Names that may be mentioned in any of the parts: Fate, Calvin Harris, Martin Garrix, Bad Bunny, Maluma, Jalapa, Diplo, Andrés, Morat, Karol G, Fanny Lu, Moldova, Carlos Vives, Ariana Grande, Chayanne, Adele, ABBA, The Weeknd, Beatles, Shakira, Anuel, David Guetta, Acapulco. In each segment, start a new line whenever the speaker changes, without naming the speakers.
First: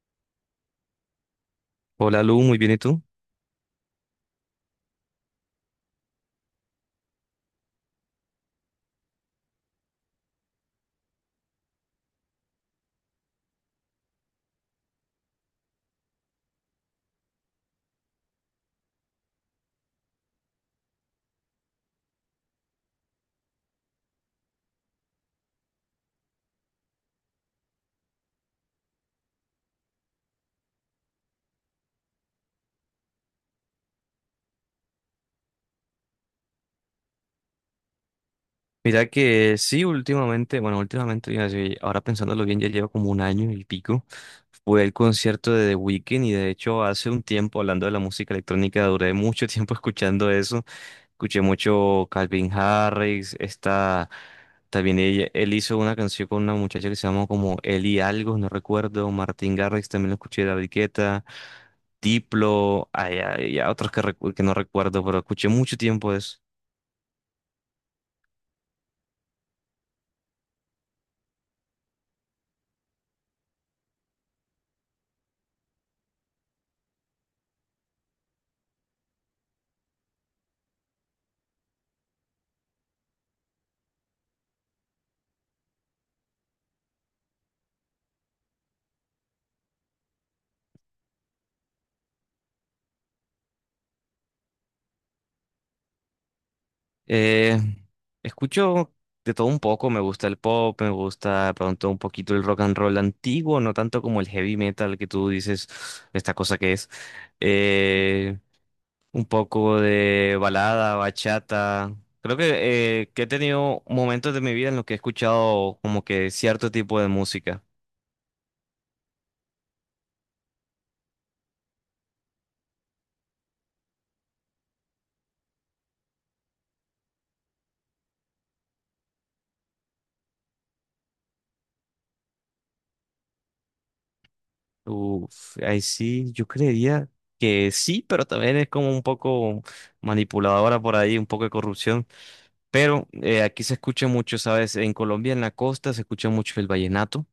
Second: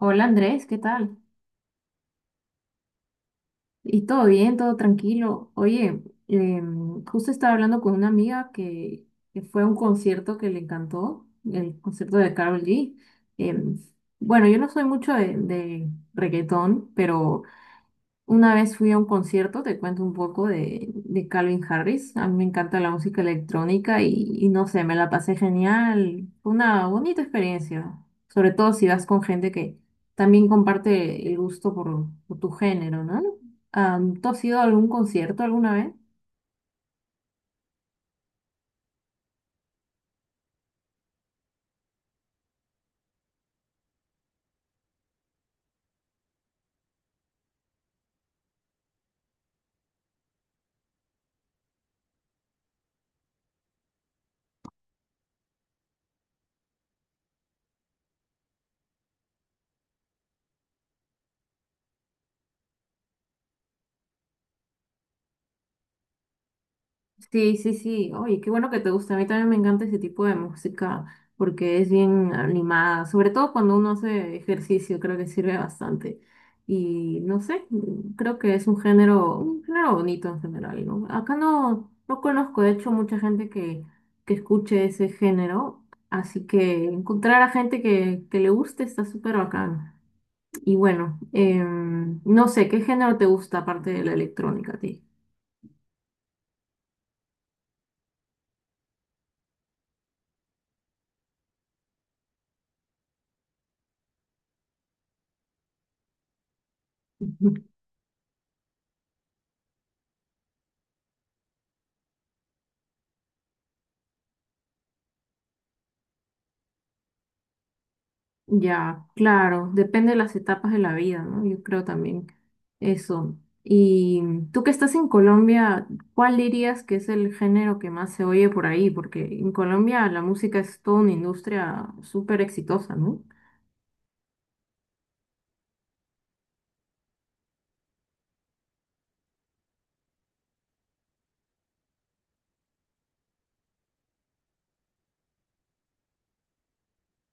Hola Andrés, ¿qué tal?
Hola Lu, muy bien, ¿y tú?
¿Y todo bien, todo tranquilo? Oye, justo estaba hablando con una amiga que fue a un concierto que le encantó, el concierto de Karol G. Em, bueno, yo no soy mucho de reggaetón, pero una vez fui a un concierto, te cuento un poco de Calvin Harris. A mí me encanta la música electrónica y no sé, me la pasé genial. Fue una bonita experiencia, sobre todo si vas con gente que también comparte el gusto por tu género, ¿no? ¿Tú has ido a algún concierto alguna vez?
Mira que sí, últimamente, bueno, últimamente, iba a decir, ahora pensándolo bien, ya lleva como un año y pico, fue el concierto de The Weeknd y de hecho hace un tiempo, hablando de la música electrónica, duré mucho tiempo escuchando eso, escuché mucho Calvin Harris, esta, también él hizo una canción con una muchacha que se llama como Eli Algo, no recuerdo. Martin Garrix, también lo escuché, David Guetta, Diplo, hay otros que, que no recuerdo, pero escuché mucho tiempo eso.
Sí, sí, sí. Oye, qué bueno que te gusta. A mí también me encanta ese tipo de música porque es bien animada. Sobre todo cuando uno hace ejercicio, creo que sirve bastante. Y no sé, creo que es un género bonito en general, ¿no? Acá no, no conozco, de hecho, mucha gente que escuche ese género. Así que encontrar a gente que le guste está súper bacán. Y bueno, no sé, ¿qué género te gusta aparte de la electrónica a ti?
Eh, escucho de todo un poco, me gusta el pop, me gusta de pronto un poquito el rock and roll antiguo, no tanto como el heavy metal que tú dices, esta cosa que es. Eh, un poco de balada, bachata. Creo que he tenido momentos de mi vida en los que he escuchado como que cierto tipo de música.
Ya, claro, depende de las etapas de la vida, ¿no? Yo creo también eso. Y tú que estás en Colombia, ¿cuál dirías que es el género que más se oye por ahí? Porque en Colombia la música es toda una industria súper exitosa, ¿no?
Uf, ahí sí, yo creería que sí, pero también es como un poco manipuladora por ahí, un poco de corrupción. Pero aquí se escucha mucho, ¿sabes? En Colombia, en la costa, se escucha mucho el vallenato.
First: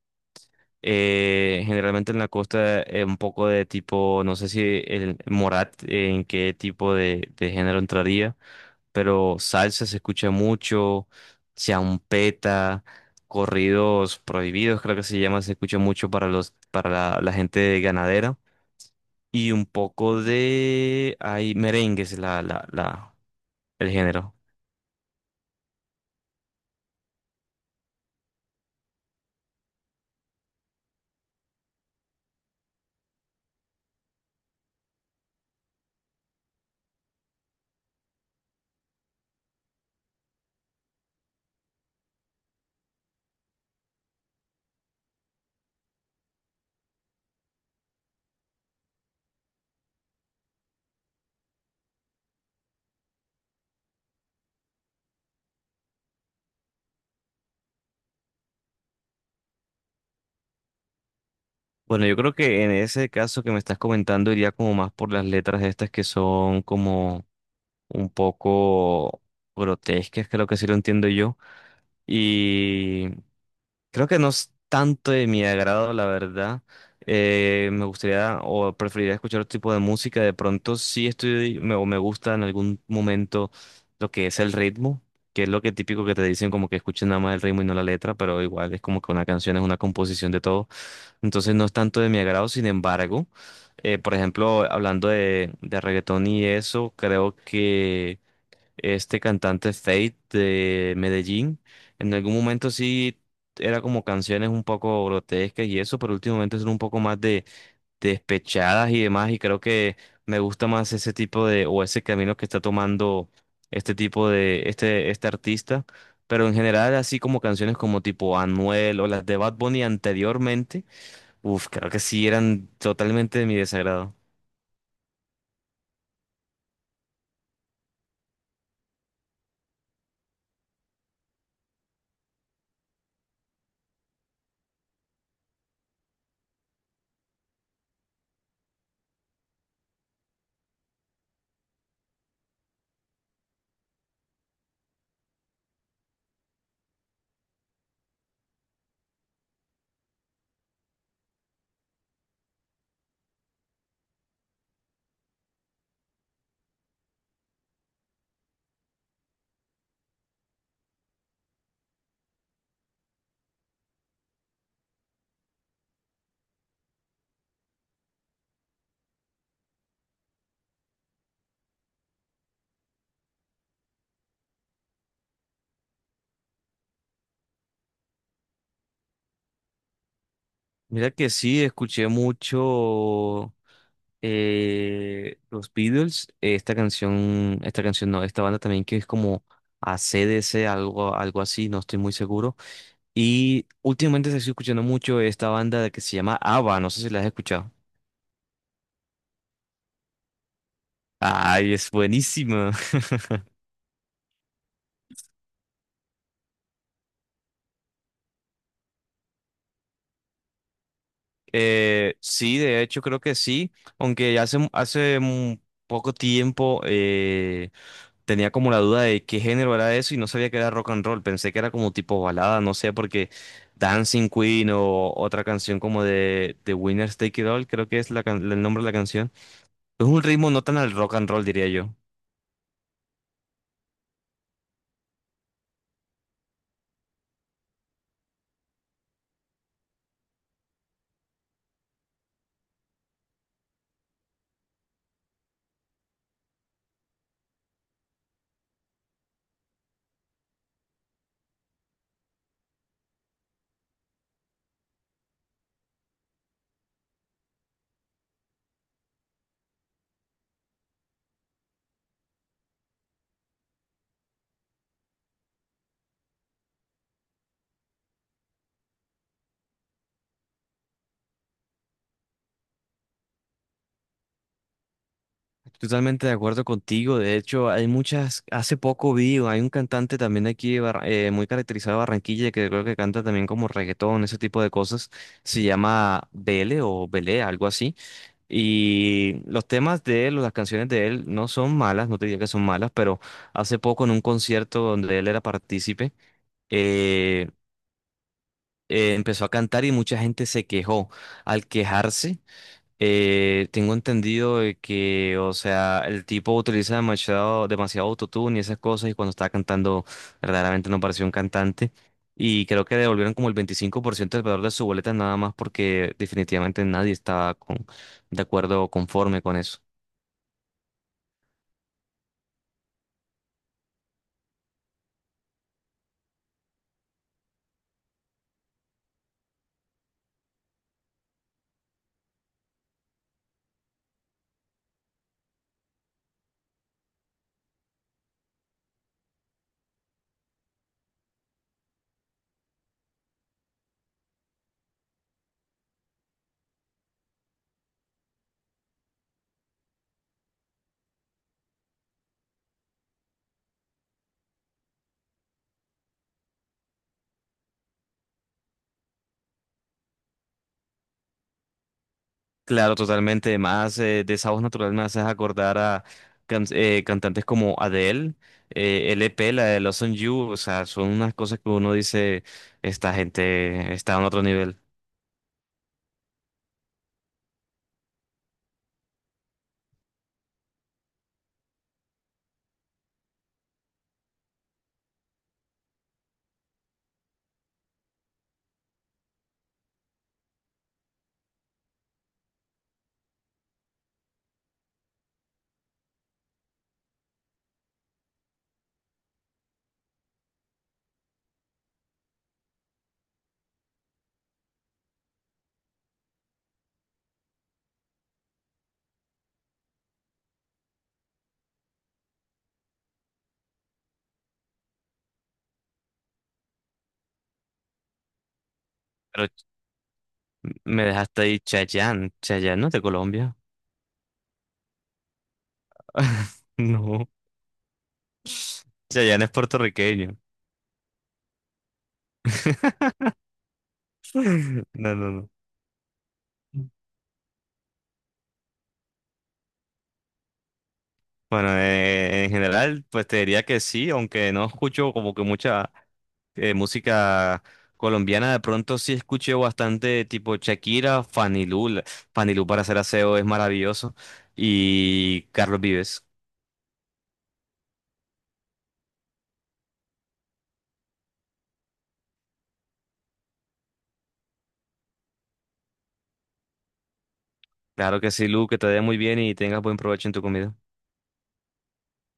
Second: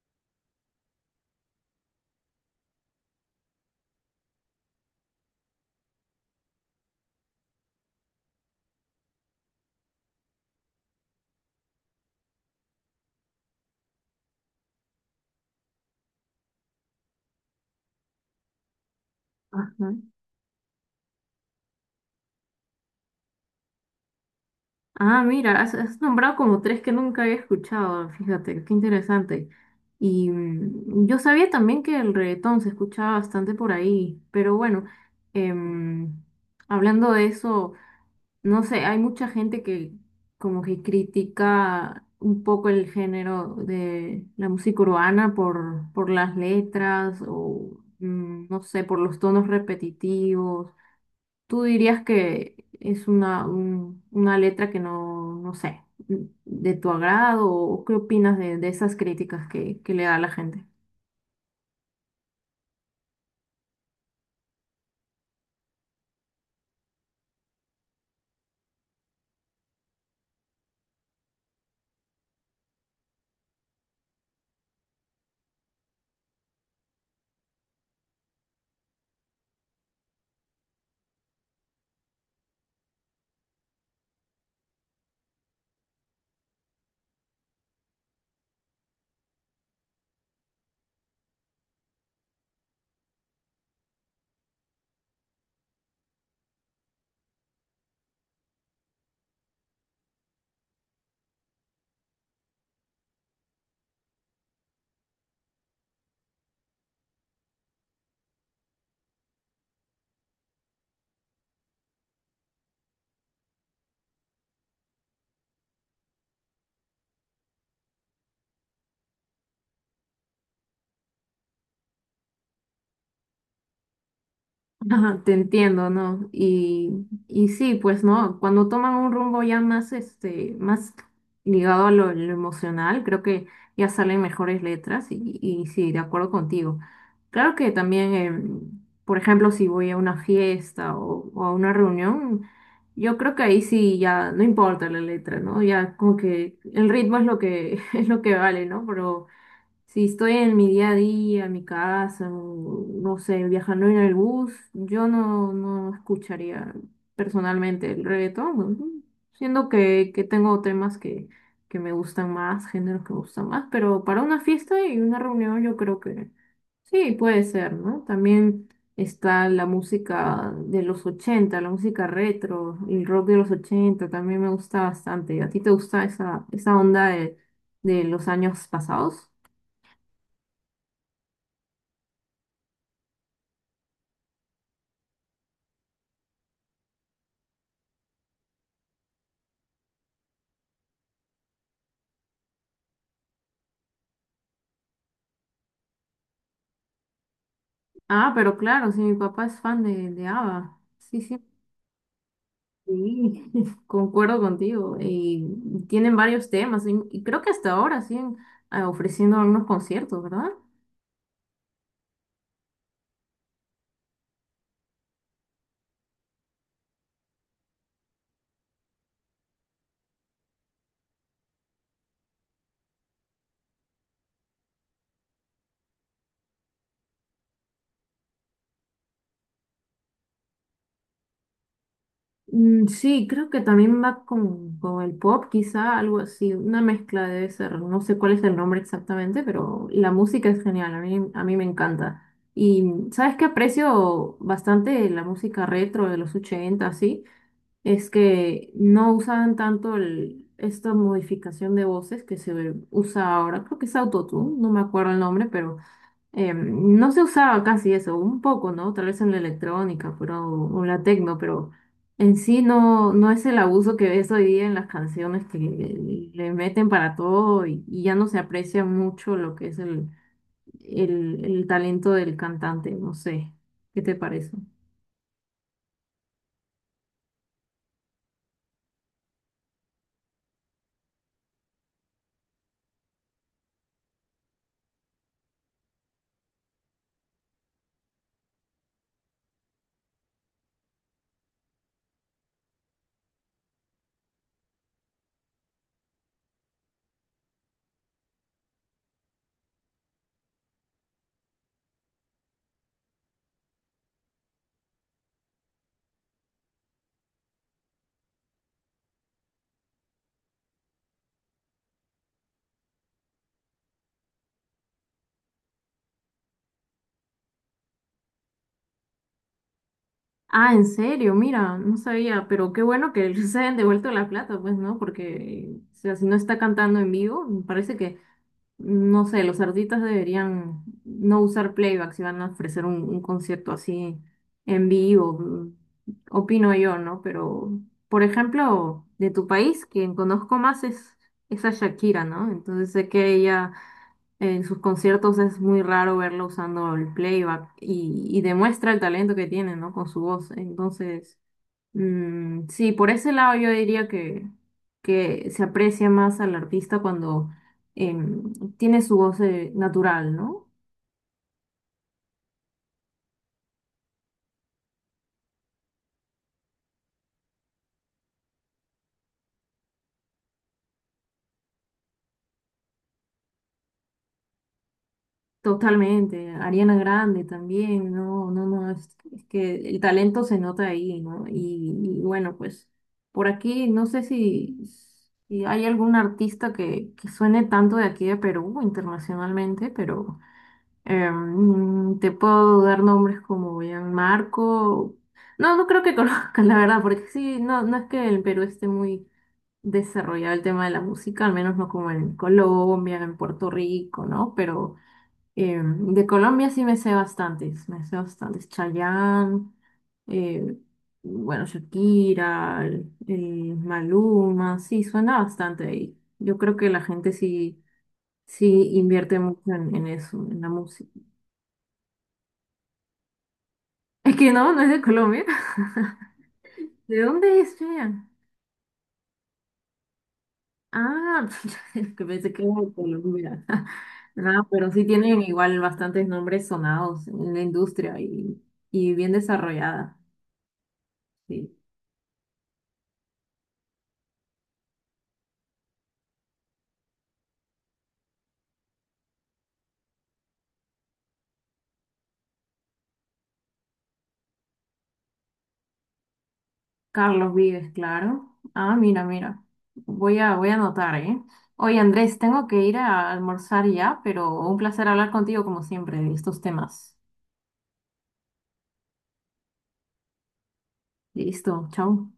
Generalmente en la costa, un poco de tipo, no sé si el Morat, en qué tipo de género entraría, pero salsa se escucha mucho, champeta, corridos prohibidos, creo que se llama, se escucha mucho para los, para la gente ganadera. Y un
Ajá.
poco de, hay merengues, el género.
Ah, mira, has, has nombrado como tres que nunca había escuchado, fíjate, qué interesante. Y mm, yo sabía también que el reggaetón se escuchaba bastante por ahí, pero bueno, em, hablando de eso. No sé, hay mucha gente que como que critica un poco el género de la música urbana por las letras o no sé, por los tonos repetitivos. ¿Tú dirías que es una, una letra que no, no sé, mm, de tu agrado o qué opinas de esas críticas que le da la gente?
Bueno, yo creo que en ese caso que me estás comentando iría como más por las letras estas que son como un poco grotescas, creo que así lo entiendo yo. Y creo que no es tanto de mi agrado, la verdad. Me gustaría o preferiría escuchar otro tipo de música. De pronto sí estoy me, o me gusta en algún momento lo que es el ritmo, que es lo que típico que te dicen como que escuchen nada más el ritmo y no la letra, pero igual es como que una canción es una composición de todo. Entonces no es tanto de mi agrado, sin embargo, por ejemplo, hablando de reggaetón y eso, creo que este cantante Fate de Medellín. En algún momento sí era como canciones un poco grotescas y eso, pero últimamente son un poco más de despechadas y demás. Y creo que me gusta más ese tipo de, o ese camino que está tomando este tipo de, este artista. Pero en general, así como canciones como tipo Anuel o las de Bad Bunny anteriormente, uff, creo que sí eran totalmente de mi desagrado.
Ajá, te entiendo, ¿no? Y sí, pues no, cuando toman un rumbo ya más, este, más ligado a lo emocional, creo que ya salen mejores letras y sí, de acuerdo contigo. Claro que también, por ejemplo, si voy a una fiesta o a una reunión, yo creo que ahí sí ya no importa la letra, ¿no? Ya como que el ritmo es lo que, es lo que vale, ¿no? Pero si estoy en mi día a día, en mi casa, o, no sé, viajando en el bus, yo no, no escucharía personalmente el reggaetón, ujú. Siendo que tengo temas que me gustan más, géneros que me gustan más, pero para una fiesta y una reunión yo creo que sí, puede ser, ¿no? También está la música de los 80, la música retro, el rock de los 80 también me gusta bastante. ¿A ti te gusta esa, esa onda de los años pasados?
Mira que sí, escuché mucho los Beatles, esta canción no, esta banda también que es como AC/DC algo, algo así, no estoy muy seguro. Y últimamente se estoy escuchando mucho esta banda que se llama ABBA, no sé si la has escuchado.
Ah, pero claro, sí, mi papá es fan de ABBA. Sí, sí,
Ay, es buenísima.
sí, concuerdo contigo. Y tienen varios temas y creo que hasta ahora siguen ah, ofreciendo algunos conciertos, ¿verdad?
Sí, de hecho creo que sí, aunque hace un poco tiempo tenía como la duda de qué género era eso y no sabía que era rock and roll, pensé que era como tipo balada, no sé, porque Dancing Queen o otra canción como de Winners Take It All, creo que es la el nombre de la canción. Es un ritmo no tan al rock and roll, diría yo.
Mm, sí, creo que también va con el pop, quizá algo así, una mezcla debe ser. No sé cuál es el nombre exactamente, pero la música es genial, a mí me encanta. Y sabes que aprecio bastante la música retro de los 80, sí. Es que no usaban tanto esta modificación de voces que se usa ahora, creo que es autotune, no me acuerdo el nombre, pero no se usaba casi eso, un poco, ¿no? Tal vez en la electrónica, pero, o la tecno, pero en sí no, no es el abuso que ves hoy día en las canciones que le meten para todo y ya no se aprecia mucho lo que es el talento del cantante, no sé, ¿qué te parece?
Totalmente de acuerdo contigo. De hecho, hay muchas. Hace poco vi, hay un cantante también aquí de muy caracterizado de Barranquilla que creo que canta también como reggaetón, ese tipo de cosas. Se llama Bele o Belé, algo así. Y los temas de él o las canciones de él no son malas, no te diría que son malas, pero hace poco en un concierto donde él era partícipe, eh, empezó a cantar y mucha gente se quejó. Al quejarse. Tengo entendido de que, o sea, el tipo utiliza demasiado, demasiado autotune y esas cosas, y cuando estaba cantando, verdaderamente no parecía un cantante. Y creo que devolvieron como el 25% del valor de su boleta, nada más porque definitivamente nadie estaba con, de acuerdo o conforme con eso.
Ah, en serio, mira, no sabía, pero qué bueno que se hayan devuelto la plata, pues, ¿no? Porque, o sea, si no está cantando en vivo, me parece que, no sé, los artistas deberían no usar playback si van a ofrecer un concierto así en vivo, mm, opino yo, ¿no? Pero, por ejemplo, de tu país, quien conozco más es a Shakira, ¿no? Entonces sé que ella en sus conciertos es muy raro verlo usando el playback y demuestra el talento que tiene, ¿no? Con su voz. Entonces, mm, sí, por ese lado yo diría que se aprecia más al artista cuando tiene su voz natural, ¿no?
Claro, totalmente. Además, de esa voz natural me haces acordar a cantantes como Adele, LP, la de Los On You, o sea, son unas cosas que uno dice, esta gente está en otro nivel.
Totalmente, Ariana Grande también, no, no, no, es que el talento se nota ahí, ¿no? Y bueno, pues por aquí no sé si, si hay algún artista que suene tanto de aquí de Perú internacionalmente, pero te puedo dar nombres como Marco, no, no creo que conozcas la verdad, porque sí, no, no es que el Perú esté muy desarrollado el tema de la música, al menos no como en Colombia, en Puerto Rico, ¿no? Pero... de Colombia sí me sé bastantes, me sé bastantes. Chayanne, eh, bueno, Shakira, el Maluma, sí, suena bastante ahí. Yo creo que la gente sí, sí invierte mucho en eso, en la
Me
música.
dejaste ahí Chayanne. Chayanne no es de Colombia.
Es que no, no es de Colombia. ¿De
No.
dónde es Chayanne?
Chayanne es puertorriqueño.
Ah, que pensé que era de Colombia. No, pero sí
No, no,
tienen
no.
igual bastantes nombres sonados en la industria y bien desarrollada.
Bueno,
Sí.
en general, pues te diría que sí, aunque no escucho como que mucha música colombiana, de pronto sí escuché bastante tipo Shakira, Fanny Lu, Fanny Lu para hacer aseo es maravilloso, y Carlos Vives.
Carlos Vives, claro. Ah, mira, mira. Voy a, voy a anotar, ¿eh? Oye, Andrés, tengo que ir a almorzar ya, pero un placer hablar contigo como siempre de estos temas.
Claro que sí, Lu, que te vaya muy bien y tengas buen provecho en tu comida.
Listo, chao.